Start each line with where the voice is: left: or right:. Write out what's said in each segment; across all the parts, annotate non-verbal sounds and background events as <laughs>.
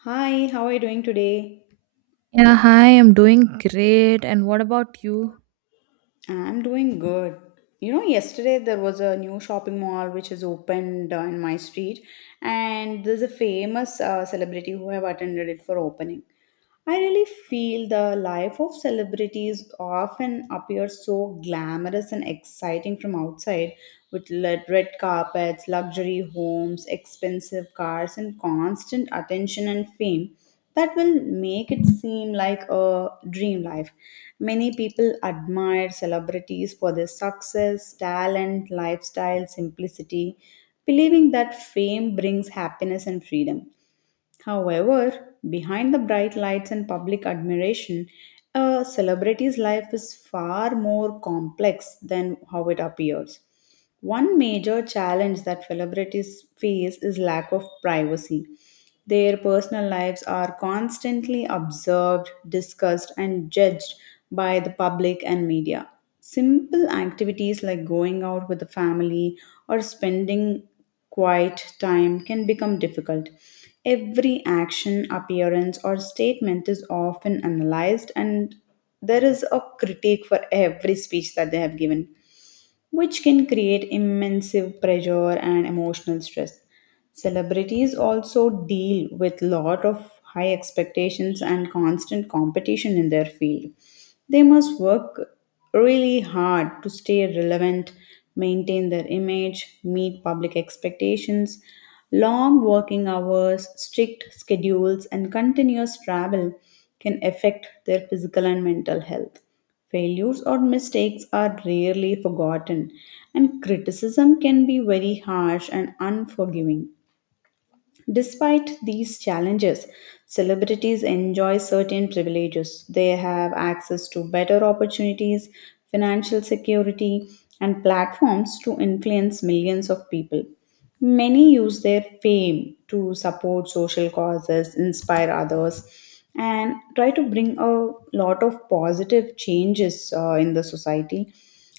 left: Hi, how are you doing today?
right: Yeah, hi, I'm doing great. And what about you?
left: I'm doing good. You know, yesterday there was a new shopping mall which has opened in my street, and there's a famous celebrity who have attended it for opening. I really feel the life of celebrities often appears so glamorous and exciting from outside with red carpets, luxury homes, expensive cars, and constant attention and fame that will make it seem like a dream life. Many people admire celebrities for their success, talent, lifestyle, simplicity, believing that fame brings happiness and freedom. However, behind the bright lights and public admiration, a celebrity's life is far more complex than how it appears. One major challenge that celebrities face is lack of privacy. Their personal lives are constantly observed, discussed, and judged by the public and media. Simple activities like going out with the family or spending quiet time can become difficult. Every action, appearance, or statement is often analyzed, and there is a critique for every speech that they have given, which can create immense pressure and emotional stress. Celebrities also deal with lot of high expectations and constant competition in their field. They must work really hard to stay relevant, maintain their image, meet public expectations. Long working hours, strict schedules, and continuous travel can affect their physical and mental health. Failures or mistakes are rarely forgotten, and criticism can be very harsh and unforgiving. Despite these challenges, celebrities enjoy certain privileges. They have access to better opportunities, financial security, and platforms to influence millions of people. Many use their fame to support social causes, inspire others, and try to bring a lot of positive changes in the society.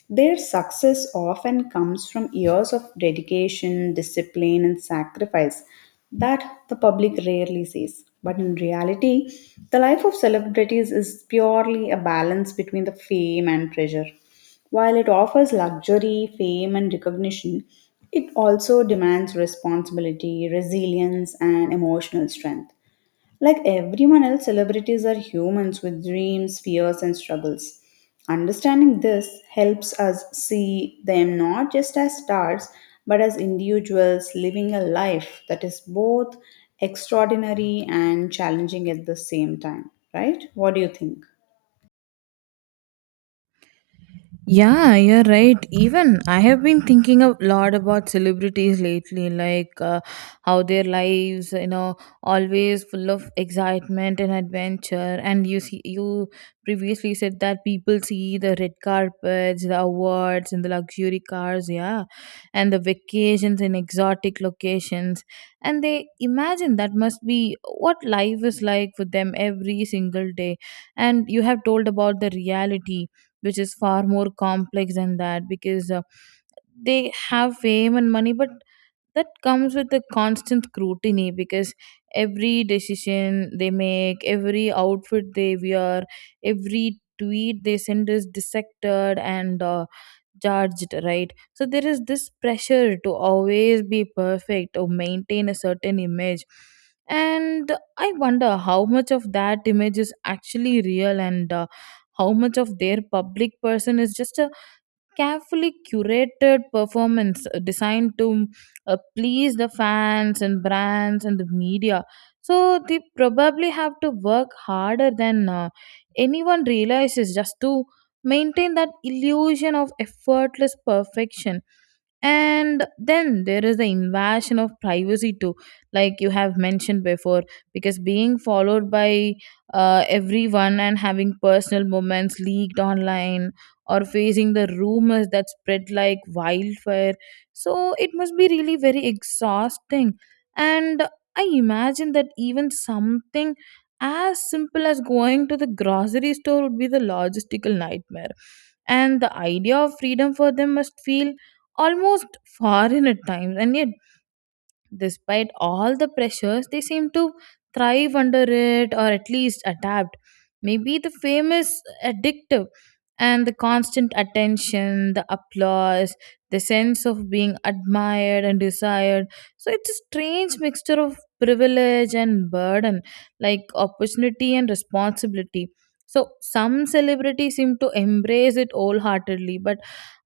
left: Their success often comes from years of dedication, discipline, and sacrifice that the public rarely sees. But in reality, the life of celebrities is purely a balance between the fame and pressure. While it offers luxury, fame, and recognition, it also demands responsibility, resilience, and emotional strength. Like everyone else, celebrities are humans with dreams, fears, and struggles. Understanding this helps us see them not just as stars, but as individuals living a life that is both extraordinary and challenging at the same time, right? What do you think?
right: Yeah, you're right. Even I have been thinking a lot about celebrities lately, like how their lives, always full of excitement and adventure. And you see, you previously said that people see the red carpets, the awards, and the luxury cars, yeah, and the vacations in exotic locations, and they imagine that must be what life is like for them every single day. And you have told about the reality, which is far more complex than that, because they have fame and money, but that comes with the constant scrutiny, because every decision they make, every outfit they wear, every tweet they send is dissected and judged, right? So there is this pressure to always be perfect or maintain a certain image. And I wonder how much of that image is actually real and how much of their public person is just a carefully curated performance designed to please the fans and brands and the media. So they probably have to work harder than anyone realizes just to maintain that illusion of effortless perfection. And then there is the invasion of privacy too, like you have mentioned before, because being followed by everyone and having personal moments leaked online or facing the rumors that spread like wildfire, so it must be really very exhausting. And I imagine that even something as simple as going to the grocery store would be the logistical nightmare, and the idea of freedom for them must feel almost foreign at times. And yet, despite all the pressures, they seem to thrive under it or at least adapt. Maybe the fame is addictive, and the constant attention, the applause, the sense of being admired and desired, so it's a strange mixture of privilege and burden, like opportunity and responsibility. So some celebrities seem to embrace it wholeheartedly, but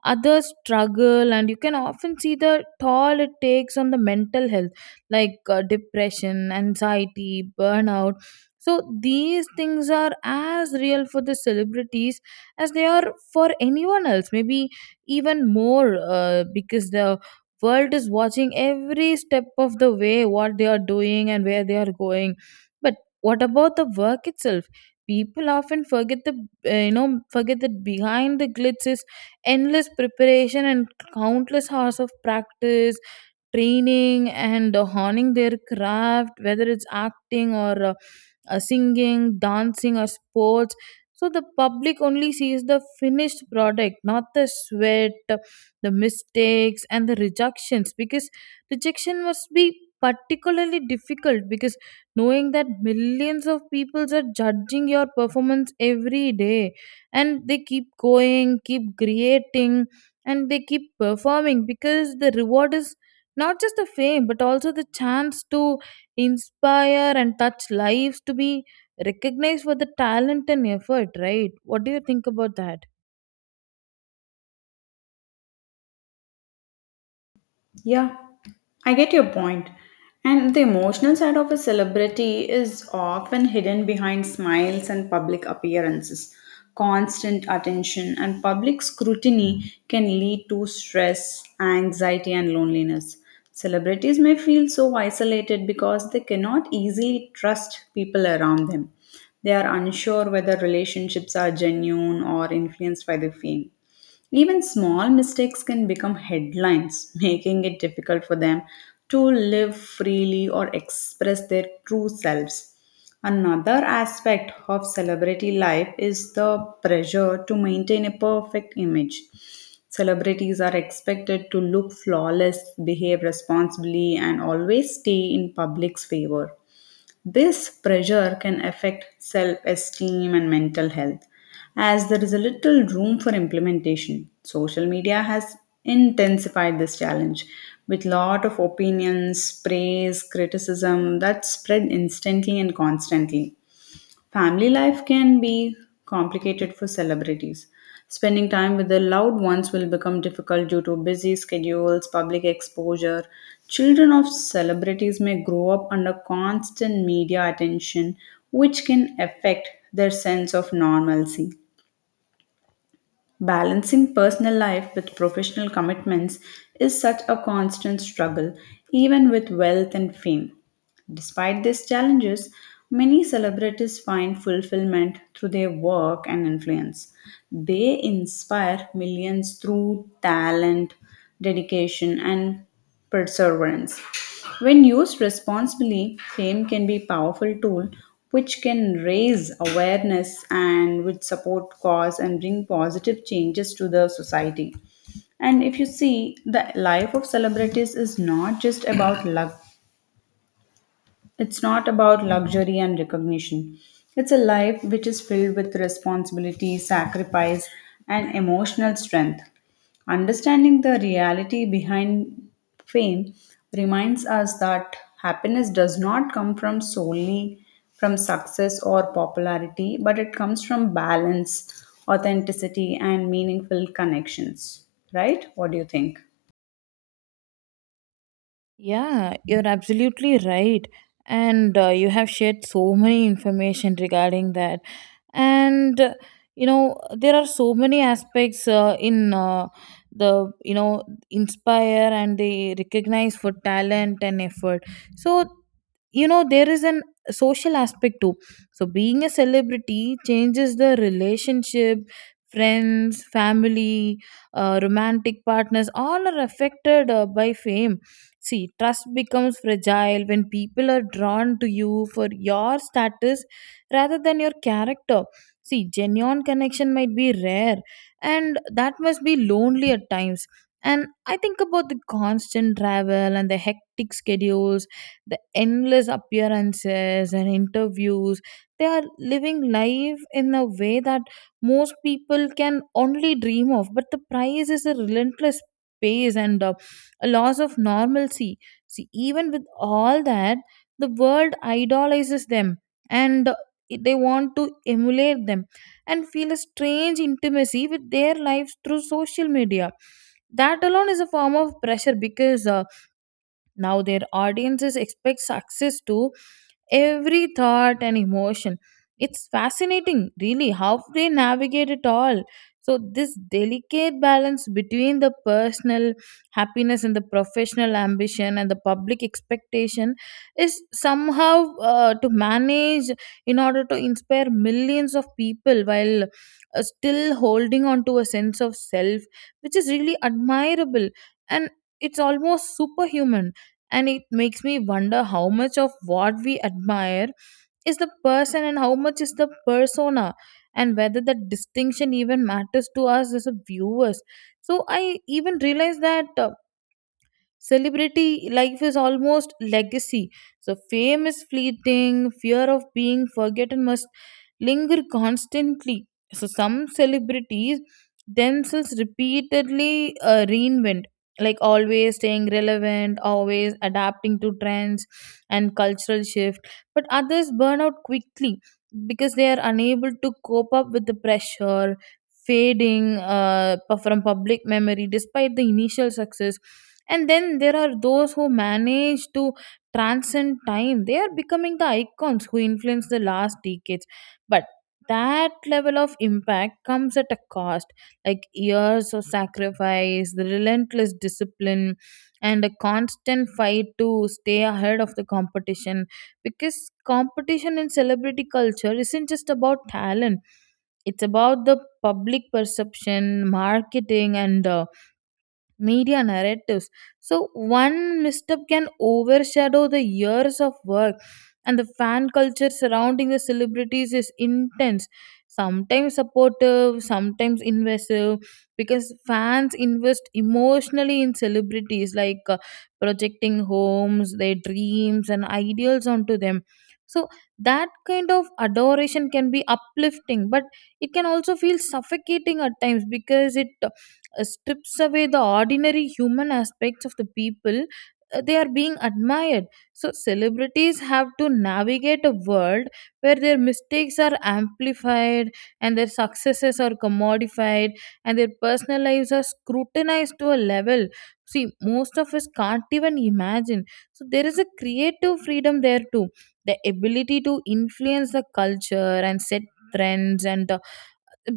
right: others struggle, and you can often see the toll it takes on the mental health, like depression, anxiety, burnout. So these things are as real for the celebrities as they are for anyone else, maybe even more, because the world is watching every step of the way what they are doing and where they are going. But what about the work itself? People often forget the you know forget that behind the glitz is endless preparation and countless hours of practice, training and honing their craft, whether it's acting or singing, dancing, or sports. So the public only sees the finished product, not the sweat, the mistakes, and the rejections. Because rejection must be particularly difficult, because knowing that millions of people are judging your performance every day, and they keep going, keep creating, and they keep performing, because the reward is not just the fame but also the chance to inspire and touch lives, to be recognized for the talent and effort, right? What do you think about that?
left: Yeah, I get your point. And the emotional side of a celebrity is often hidden behind smiles and public appearances. Constant attention and public scrutiny can lead to stress, anxiety, and loneliness. Celebrities may feel so isolated because they cannot easily trust people around them. They are unsure whether relationships are genuine or influenced by the fame. Even small mistakes can become headlines, <laughs> making it difficult for them to live freely or express their true selves. Another aspect of celebrity life is the pressure to maintain a perfect image. Celebrities are expected to look flawless, behave responsibly, and always stay in public's favor. This pressure can affect self esteem and mental health as there is a little room for implementation. Social media has intensified this challenge with lot of opinions, praise, criticism that spread instantly and constantly. Family life can be complicated for celebrities. Spending time with their loved ones will become difficult due to busy schedules, public exposure. Children of celebrities may grow up under constant media attention, which can affect their sense of normalcy. Balancing personal life with professional commitments is such a constant struggle, even with wealth and fame. Despite these challenges, many celebrities find fulfillment through their work and influence. They inspire millions through talent, dedication, and perseverance. When used responsibly, fame can be a powerful tool which can raise awareness and which support cause and bring positive changes to the society. And if you see, the life of celebrities is not just about luck, it's not about luxury and recognition. It's a life which is filled with responsibility, sacrifice, and emotional strength. Understanding the reality behind fame reminds us that happiness does not come from solely from success or popularity, but it comes from balance, authenticity, and meaningful connections. Right? What do you think?
right: Yeah, you're absolutely right. And you have shared so many information regarding that. And there are so many aspects in the inspire and they recognize for talent and effort. So, there is an social aspect too. So being a celebrity changes the relationship, friends, family, romantic partners, all are affected by fame. See, trust becomes fragile when people are drawn to you for your status rather than your character. See, genuine connection might be rare, and that must be lonely at times. And I think about the constant travel and the hectic schedules, the endless appearances and interviews. They are living life in a way that most people can only dream of, but the price is a relentless pace and a loss of normalcy. See, even with all that, the world idolizes them, and they want to emulate them and feel a strange intimacy with their lives through social media. That alone is a form of pressure, because now their audiences expect success to every thought and emotion. It's fascinating, really, how they navigate it all. So this delicate balance between the personal happiness and the professional ambition and the public expectation is somehow to manage in order to inspire millions of people while still holding on to a sense of self, which is really admirable. And it's almost superhuman, and it makes me wonder how much of what we admire is the person and how much is the persona, and whether that distinction even matters to us as a viewers. So I even realized that celebrity life is almost legacy. So fame is fleeting, fear of being forgotten must linger constantly. So some celebrities themselves repeatedly reinvent, like always staying relevant, always adapting to trends and cultural shift. But others burn out quickly because they are unable to cope up with the pressure, fading from public memory despite the initial success. And then there are those who manage to transcend time. They are becoming the icons who influence the last decades. But that level of impact comes at a cost, like years of sacrifice, the relentless discipline, and a constant fight to stay ahead of the competition. Because competition in celebrity culture isn't just about talent, it's about the public perception, marketing and media narratives. So one misstep can overshadow the years of work, and the fan culture surrounding the celebrities is intense. Sometimes supportive, sometimes invasive, because fans invest emotionally in celebrities, like projecting homes, their dreams, and ideals onto them. So that kind of adoration can be uplifting, but it can also feel suffocating at times, because it strips away the ordinary human aspects of the people they are being admired. So celebrities have to navigate a world where their mistakes are amplified and their successes are commodified and their personal lives are scrutinized to a level, see, most of us can't even imagine. So there is a creative freedom there too, the ability to influence the culture and set trends and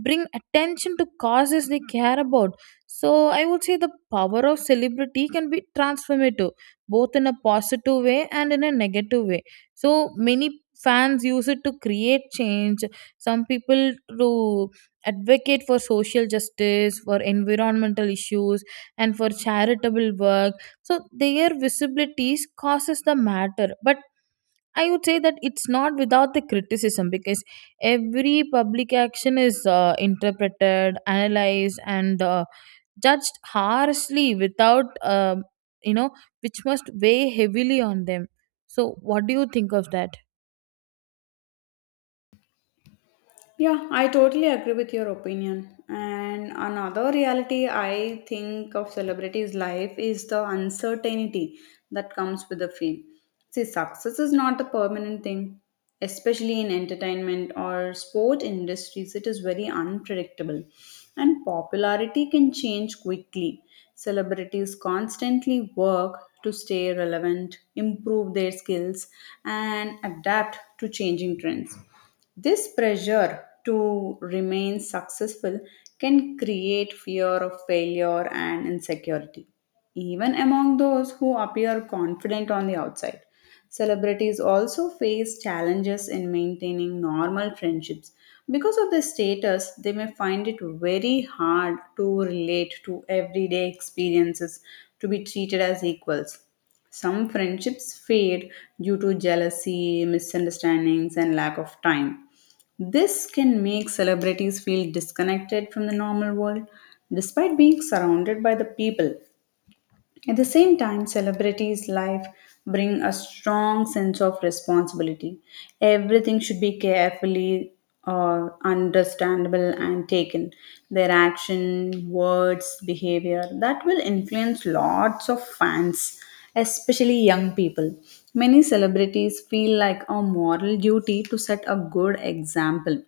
right: bring attention to causes they care about. So I would say the power of celebrity can be transformative, both in a positive way and in a negative way. So many fans use it to create change. Some people to advocate for social justice, for environmental issues, and for charitable work. So their visibilities causes the matter, but I would say that it's not without the criticism, because every public action is interpreted, analyzed, and judged harshly, without, you know, which must weigh heavily on them. So, what do you think of that?
left: Yeah, I totally agree with your opinion. And another reality I think of celebrities' life is the uncertainty that comes with the field. See, success is not a permanent thing, especially in entertainment or sport industries. It is very unpredictable, and popularity can change quickly. Celebrities constantly work to stay relevant, improve their skills, and adapt to changing trends. This pressure to remain successful can create fear of failure and insecurity, even among those who appear confident on the outside. Celebrities also face challenges in maintaining normal friendships. Because of their status, they may find it very hard to relate to everyday experiences to be treated as equals. Some friendships fade due to jealousy, misunderstandings, and lack of time. This can make celebrities feel disconnected from the normal world despite being surrounded by the people. At the same time, celebrities' life bring a strong sense of responsibility. Everything should be carefully understandable and taken. Their action, words, behavior that will influence lots of fans, especially young people. Many celebrities feel like a moral duty to set a good example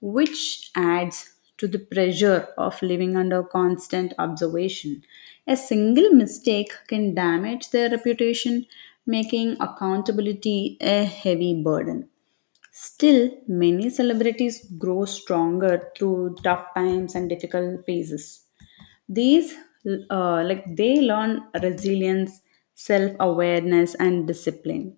left: which adds to the pressure of living under constant observation. A single mistake can damage their reputation, making accountability a heavy burden. Still, many celebrities grow stronger through tough times and difficult phases. These, like, they learn resilience, self awareness, and discipline.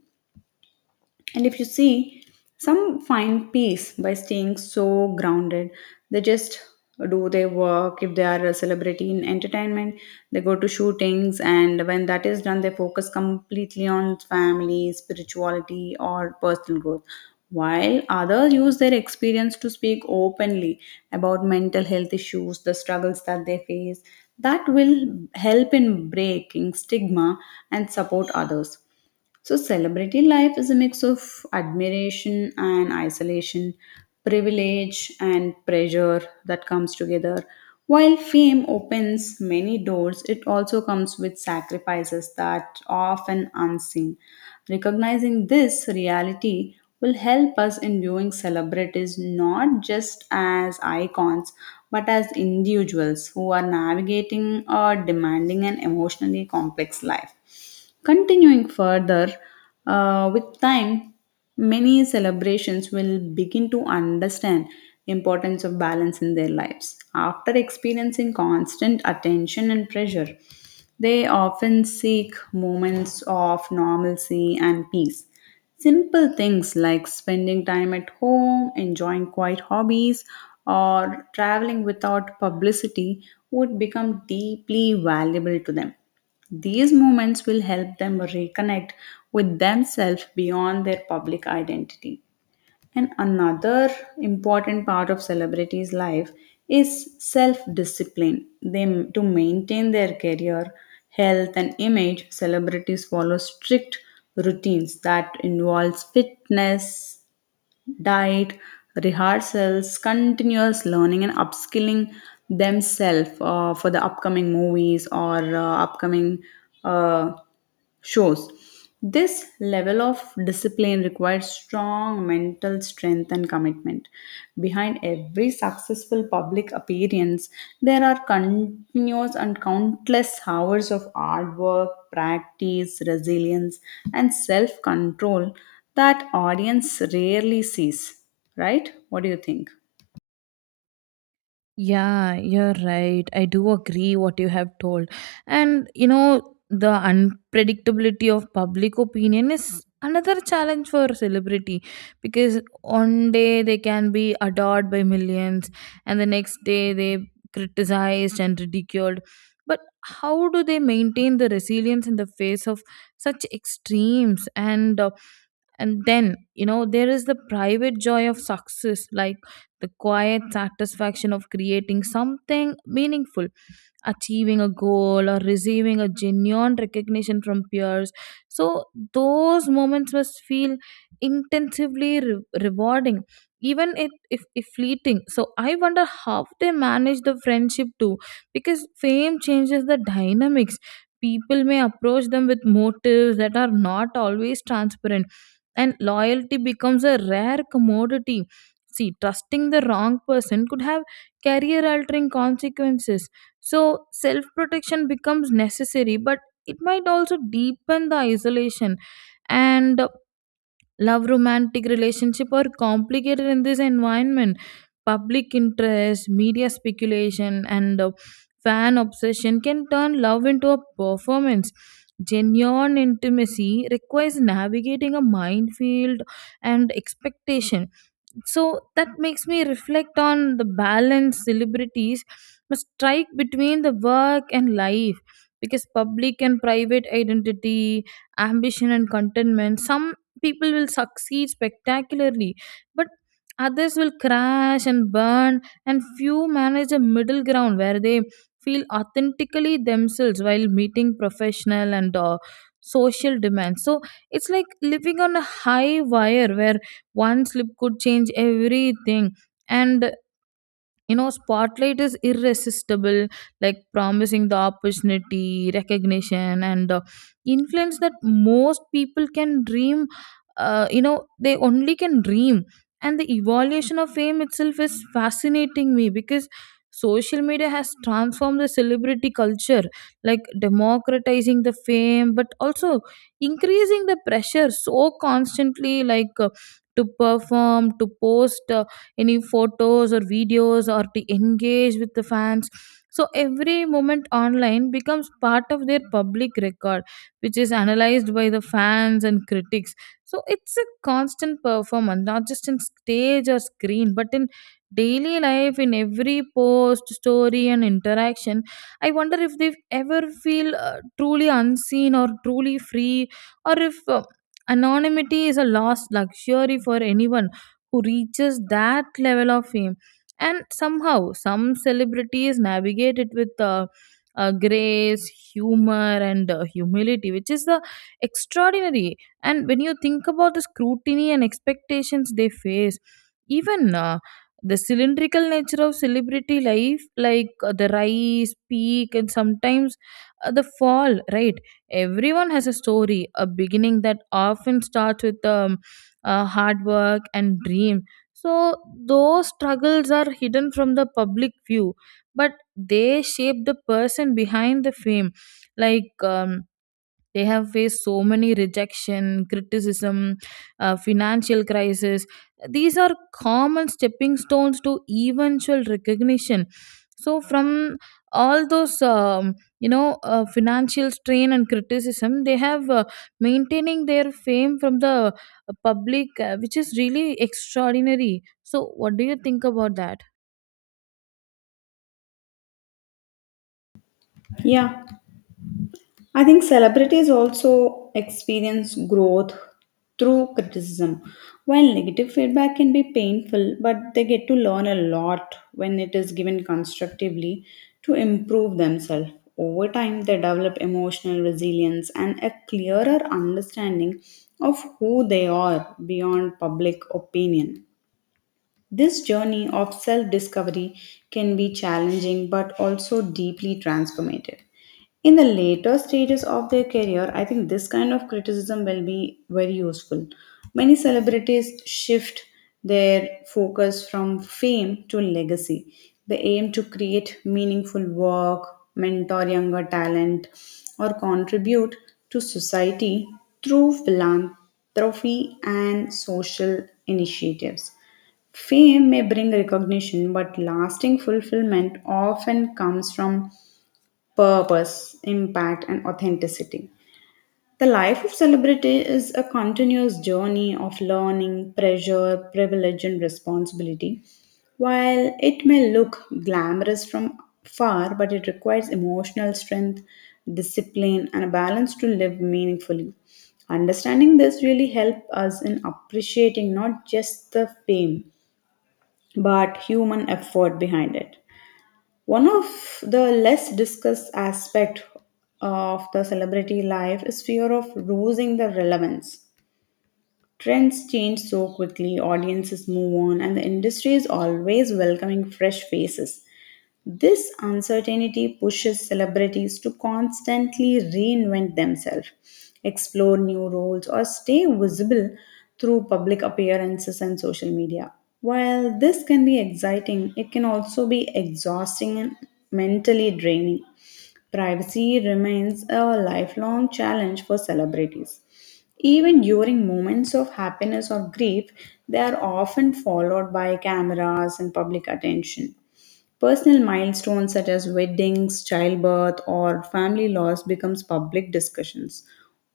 left: And if you see, some find peace by staying so grounded. They just do their work. If they are a celebrity in entertainment, they go to shootings, and when that is done, they focus completely on family, spirituality, or personal growth. While others use their experience to speak openly about mental health issues, the struggles that they face, that will help in breaking stigma and support others. So, celebrity life is a mix of admiration and isolation, privilege and pressure that comes together. While fame opens many doors, it also comes with sacrifices that are often unseen. Recognizing this reality will help us in viewing celebrities not just as icons but as individuals who are navigating or demanding an emotionally complex life. Continuing further, with time, many celebrations will begin to understand importance of balance in their lives. After experiencing constant attention and pressure, they often seek moments of normalcy and peace. Simple things like spending time at home, enjoying quiet hobbies, or traveling without publicity would become deeply valuable to them. These moments will help them reconnect with themselves beyond their public identity. And another important part of celebrities' life is self discipline. They to maintain their career, health and image, celebrities follow strict routines that involves fitness, diet, rehearsals, continuous learning, and upskilling themselves for the upcoming movies or upcoming uh, shows. This level of discipline requires strong mental strength and commitment. Behind every successful public appearance, there are continuous and countless hours of hard work, practice, resilience, and self control that audience rarely sees, right? What do you think?
right: Yeah, you're right. I do agree what you have told. And the unpredictability of public opinion is another challenge for celebrity, because one day they can be adored by millions and the next day they criticized and ridiculed. But how do they maintain the resilience in the face of such extremes? And and then there is the private joy of success, like the quiet satisfaction of creating something meaningful, achieving a goal, or receiving a genuine recognition from peers. So those moments must feel intensively rewarding, even it, if fleeting. So I wonder how they manage the friendship too, because fame changes the dynamics. People may approach them with motives that are not always transparent, and loyalty becomes a rare commodity. See, trusting the wrong person could have career altering consequences. So, self protection becomes necessary, but it might also deepen the isolation. And love, romantic relationship are complicated in this environment. Public interest, media speculation, and fan obsession can turn love into a performance. Genuine intimacy requires navigating a minefield and expectation, so that makes me reflect on the balance celebrities must strike between the work and life, because public and private identity, ambition and contentment. Some people will succeed spectacularly, but others will crash and burn, and few manage a middle ground where they feel authentically themselves while meeting professional and social demands. So it's like living on a high wire where one slip could change everything. And spotlight is irresistible, like promising the opportunity, recognition, and influence that most people can dream. They only can dream. And the evolution of fame itself is fascinating me, because social media has transformed the celebrity culture, like democratizing the fame but also increasing the pressure, so constantly, to perform, to post, any photos or videos, or to engage with the fans. So every moment online becomes part of their public record, which is analyzed by the fans and critics. So it's a constant performance, not just in stage or screen but in daily life, in every post, story, and interaction. I wonder if they ever feel truly unseen or truly free, or if anonymity is a lost luxury for anyone who reaches that level of fame. And somehow some celebrities navigate it with grace, humor, and humility, which is the extraordinary. And when you think about the scrutiny and expectations they face, even the cylindrical nature of celebrity life, like the rise, peak, and sometimes the fall, right? Everyone has a story, a beginning that often starts with a hard work and dream. So those struggles are hidden from the public view, but they shape the person behind the fame. like um, they have faced so many rejection, criticism, financial crisis. These are common stepping stones to eventual recognition. So, from all those, financial strain and criticism, they have maintaining their fame from the public, which is really extraordinary. So, what do you think about that?
left: Yeah, I think celebrities also experience growth through criticism. While negative feedback can be painful, but they get to learn a lot when it is given constructively to improve themselves. Over time, they develop emotional resilience and a clearer understanding of who they are beyond public opinion. This journey of self discovery can be challenging but also deeply transformative. In the later stages of their career, I think this kind of criticism will be very useful. Many celebrities shift their focus from fame to legacy. They aim to create meaningful work, mentor younger talent, or contribute to society through philanthropy and social initiatives. Fame may bring recognition, but lasting fulfillment often comes from purpose, impact, and authenticity. The life of celebrity is a continuous journey of learning, pressure, privilege, and responsibility. While it may look glamorous from far, but it requires emotional strength, discipline, and a balance to live meaningfully. Understanding this really helps us in appreciating not just the fame but human effort behind it. One of the less discussed aspect of the celebrity life is fear of losing the relevance. Trends change so quickly, audiences move on, and the industry is always welcoming fresh faces. This uncertainty pushes celebrities to constantly reinvent themselves, explore new roles, or stay visible through public appearances and social media. While this can be exciting, it can also be exhausting and mentally draining. Privacy remains a lifelong challenge for celebrities. Even during moments of happiness or grief, they are often followed by cameras and public attention. Personal milestones such as weddings, childbirth, or family loss becomes public discussions.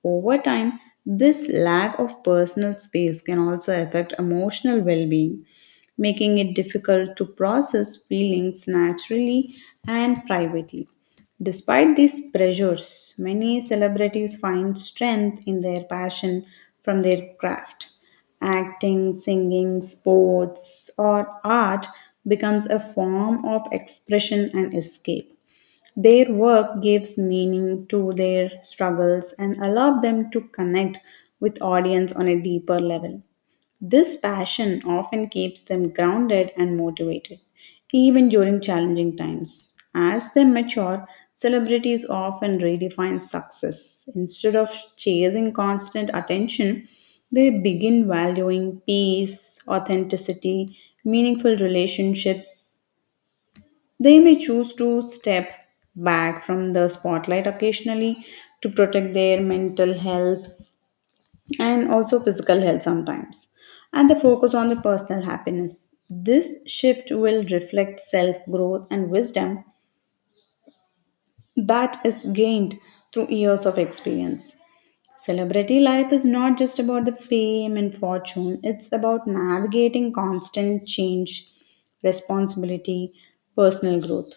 left: Over time, this lack of personal space can also affect emotional well-being, making it difficult to process feelings naturally and privately. Despite these pressures, many celebrities find strength in their passion from their craft. Acting, singing, sports, or art becomes a form of expression and escape. Their work gives meaning to their struggles and allow them to connect with audience on a deeper level. This passion often keeps them grounded and motivated, even during challenging times. As they mature, celebrities often redefine success. Instead of chasing constant attention, they begin valuing peace, authenticity, meaningful relationships, they may choose to step back from the spotlight occasionally to protect their mental health and also physical health sometimes, and they focus on the personal happiness. This shift will reflect self growth and wisdom that is gained through years of experience. Celebrity life is not just about the fame and fortune, it's about navigating constant change, responsibility, personal growth.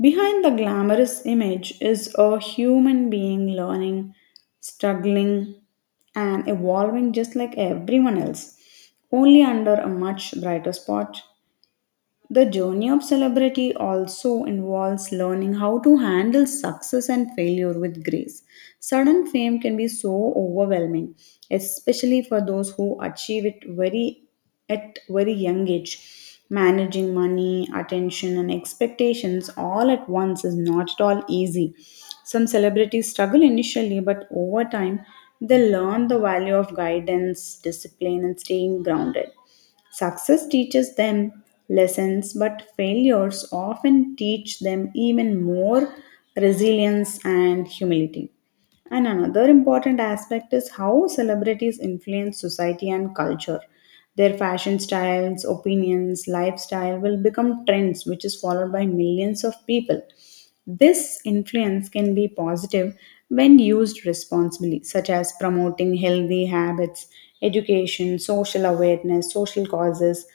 left: Behind the glamorous image is a human being learning, struggling, and evolving just like everyone else, only under a much brighter spot. The journey of celebrity also involves learning how to handle success and failure with grace. Sudden fame can be so overwhelming, especially for those who achieve it very at very young age. Managing money, attention, and expectations all at once is not at all easy. Some celebrities struggle initially, but over time, they learn the value of guidance, discipline, and staying grounded. Success teaches them lessons, but failures often teach them even more resilience and humility. And another important aspect is how celebrities influence society and culture. Their fashion styles, opinions, lifestyle will become trends, which is followed by millions of people. This influence can be positive when used responsibly, such as promoting healthy habits, education, social awareness, social causes.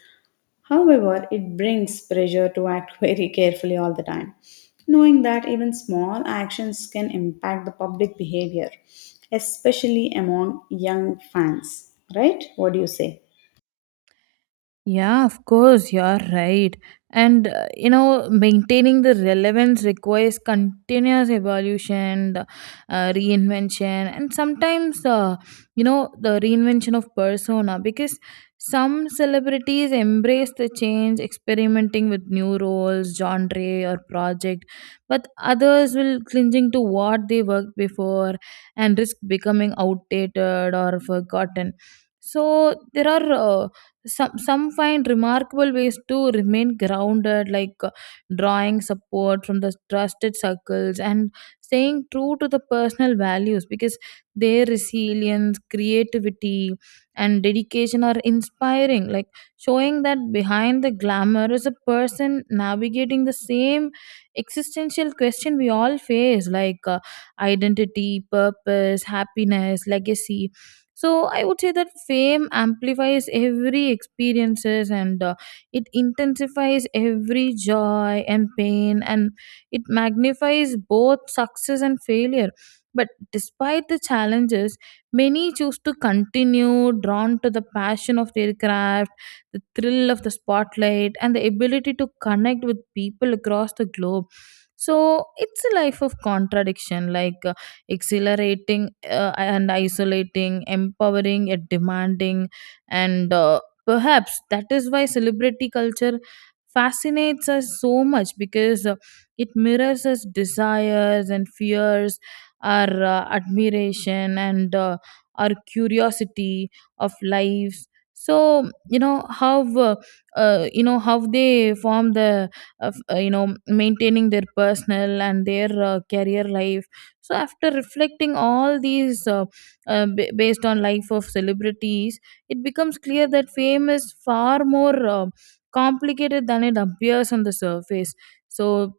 left: However, it brings pressure to act <laughs> very carefully all the time, knowing that even small actions can impact the public behavior, especially among young fans. Right? What do you say?
right: Yeah, of course, you're right. And maintaining the relevance requires continuous evolution, the, reinvention, and sometimes, the reinvention of persona, because some celebrities embrace the change, experimenting with new roles, genre, or project, but others will clinging to what they worked before and risk becoming outdated or forgotten. So there are. Some find remarkable ways to remain grounded, like drawing support from the trusted circles and staying true to the personal values, because their resilience, creativity, and dedication are inspiring, like showing that behind the glamour is a person navigating the same existential question we all face, like identity, purpose, happiness, legacy. So I would say that fame amplifies every experiences, and it intensifies every joy and pain, and it magnifies both success and failure. But despite the challenges, many choose to continue, drawn to the passion of their craft, the thrill of the spotlight, and the ability to connect with people across the globe. So it's a life of contradiction, like exhilarating and isolating, empowering yet demanding. And perhaps that is why celebrity culture fascinates us so much, because it mirrors us desires and fears, our admiration, and our curiosity of lives. So how they form the maintaining their personal and their career life. So after reflecting all these based on life of celebrities, it becomes clear that fame is far more complicated than it appears on the surface. So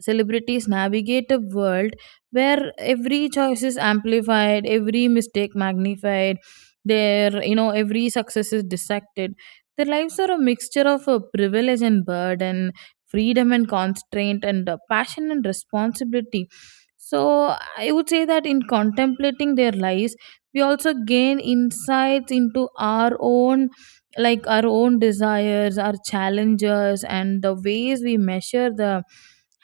right: celebrities navigate a world where every choice is amplified, every mistake magnified, their you know every success is dissected. Their lives are a mixture of privilege and burden, freedom and constraint, and passion and responsibility. So I would say that in contemplating their lives, we also gain insights into our own, like our own desires, our challenges, and the ways we measure the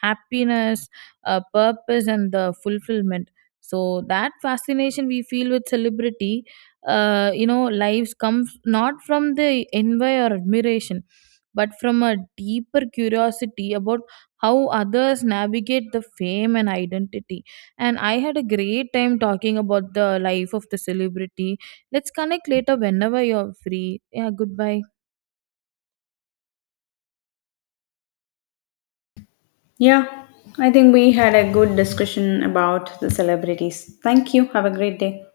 right: happiness, purpose, and the fulfillment. So that fascination we feel with celebrity, lives comes not from the envy or admiration, but from a deeper curiosity about how others navigate the fame and identity. And I had a great time talking about the life of the celebrity. Let's connect later whenever you're free. Yeah, goodbye.
left: Yeah, I think we had a good discussion about the celebrities. Thank you. Have a great day.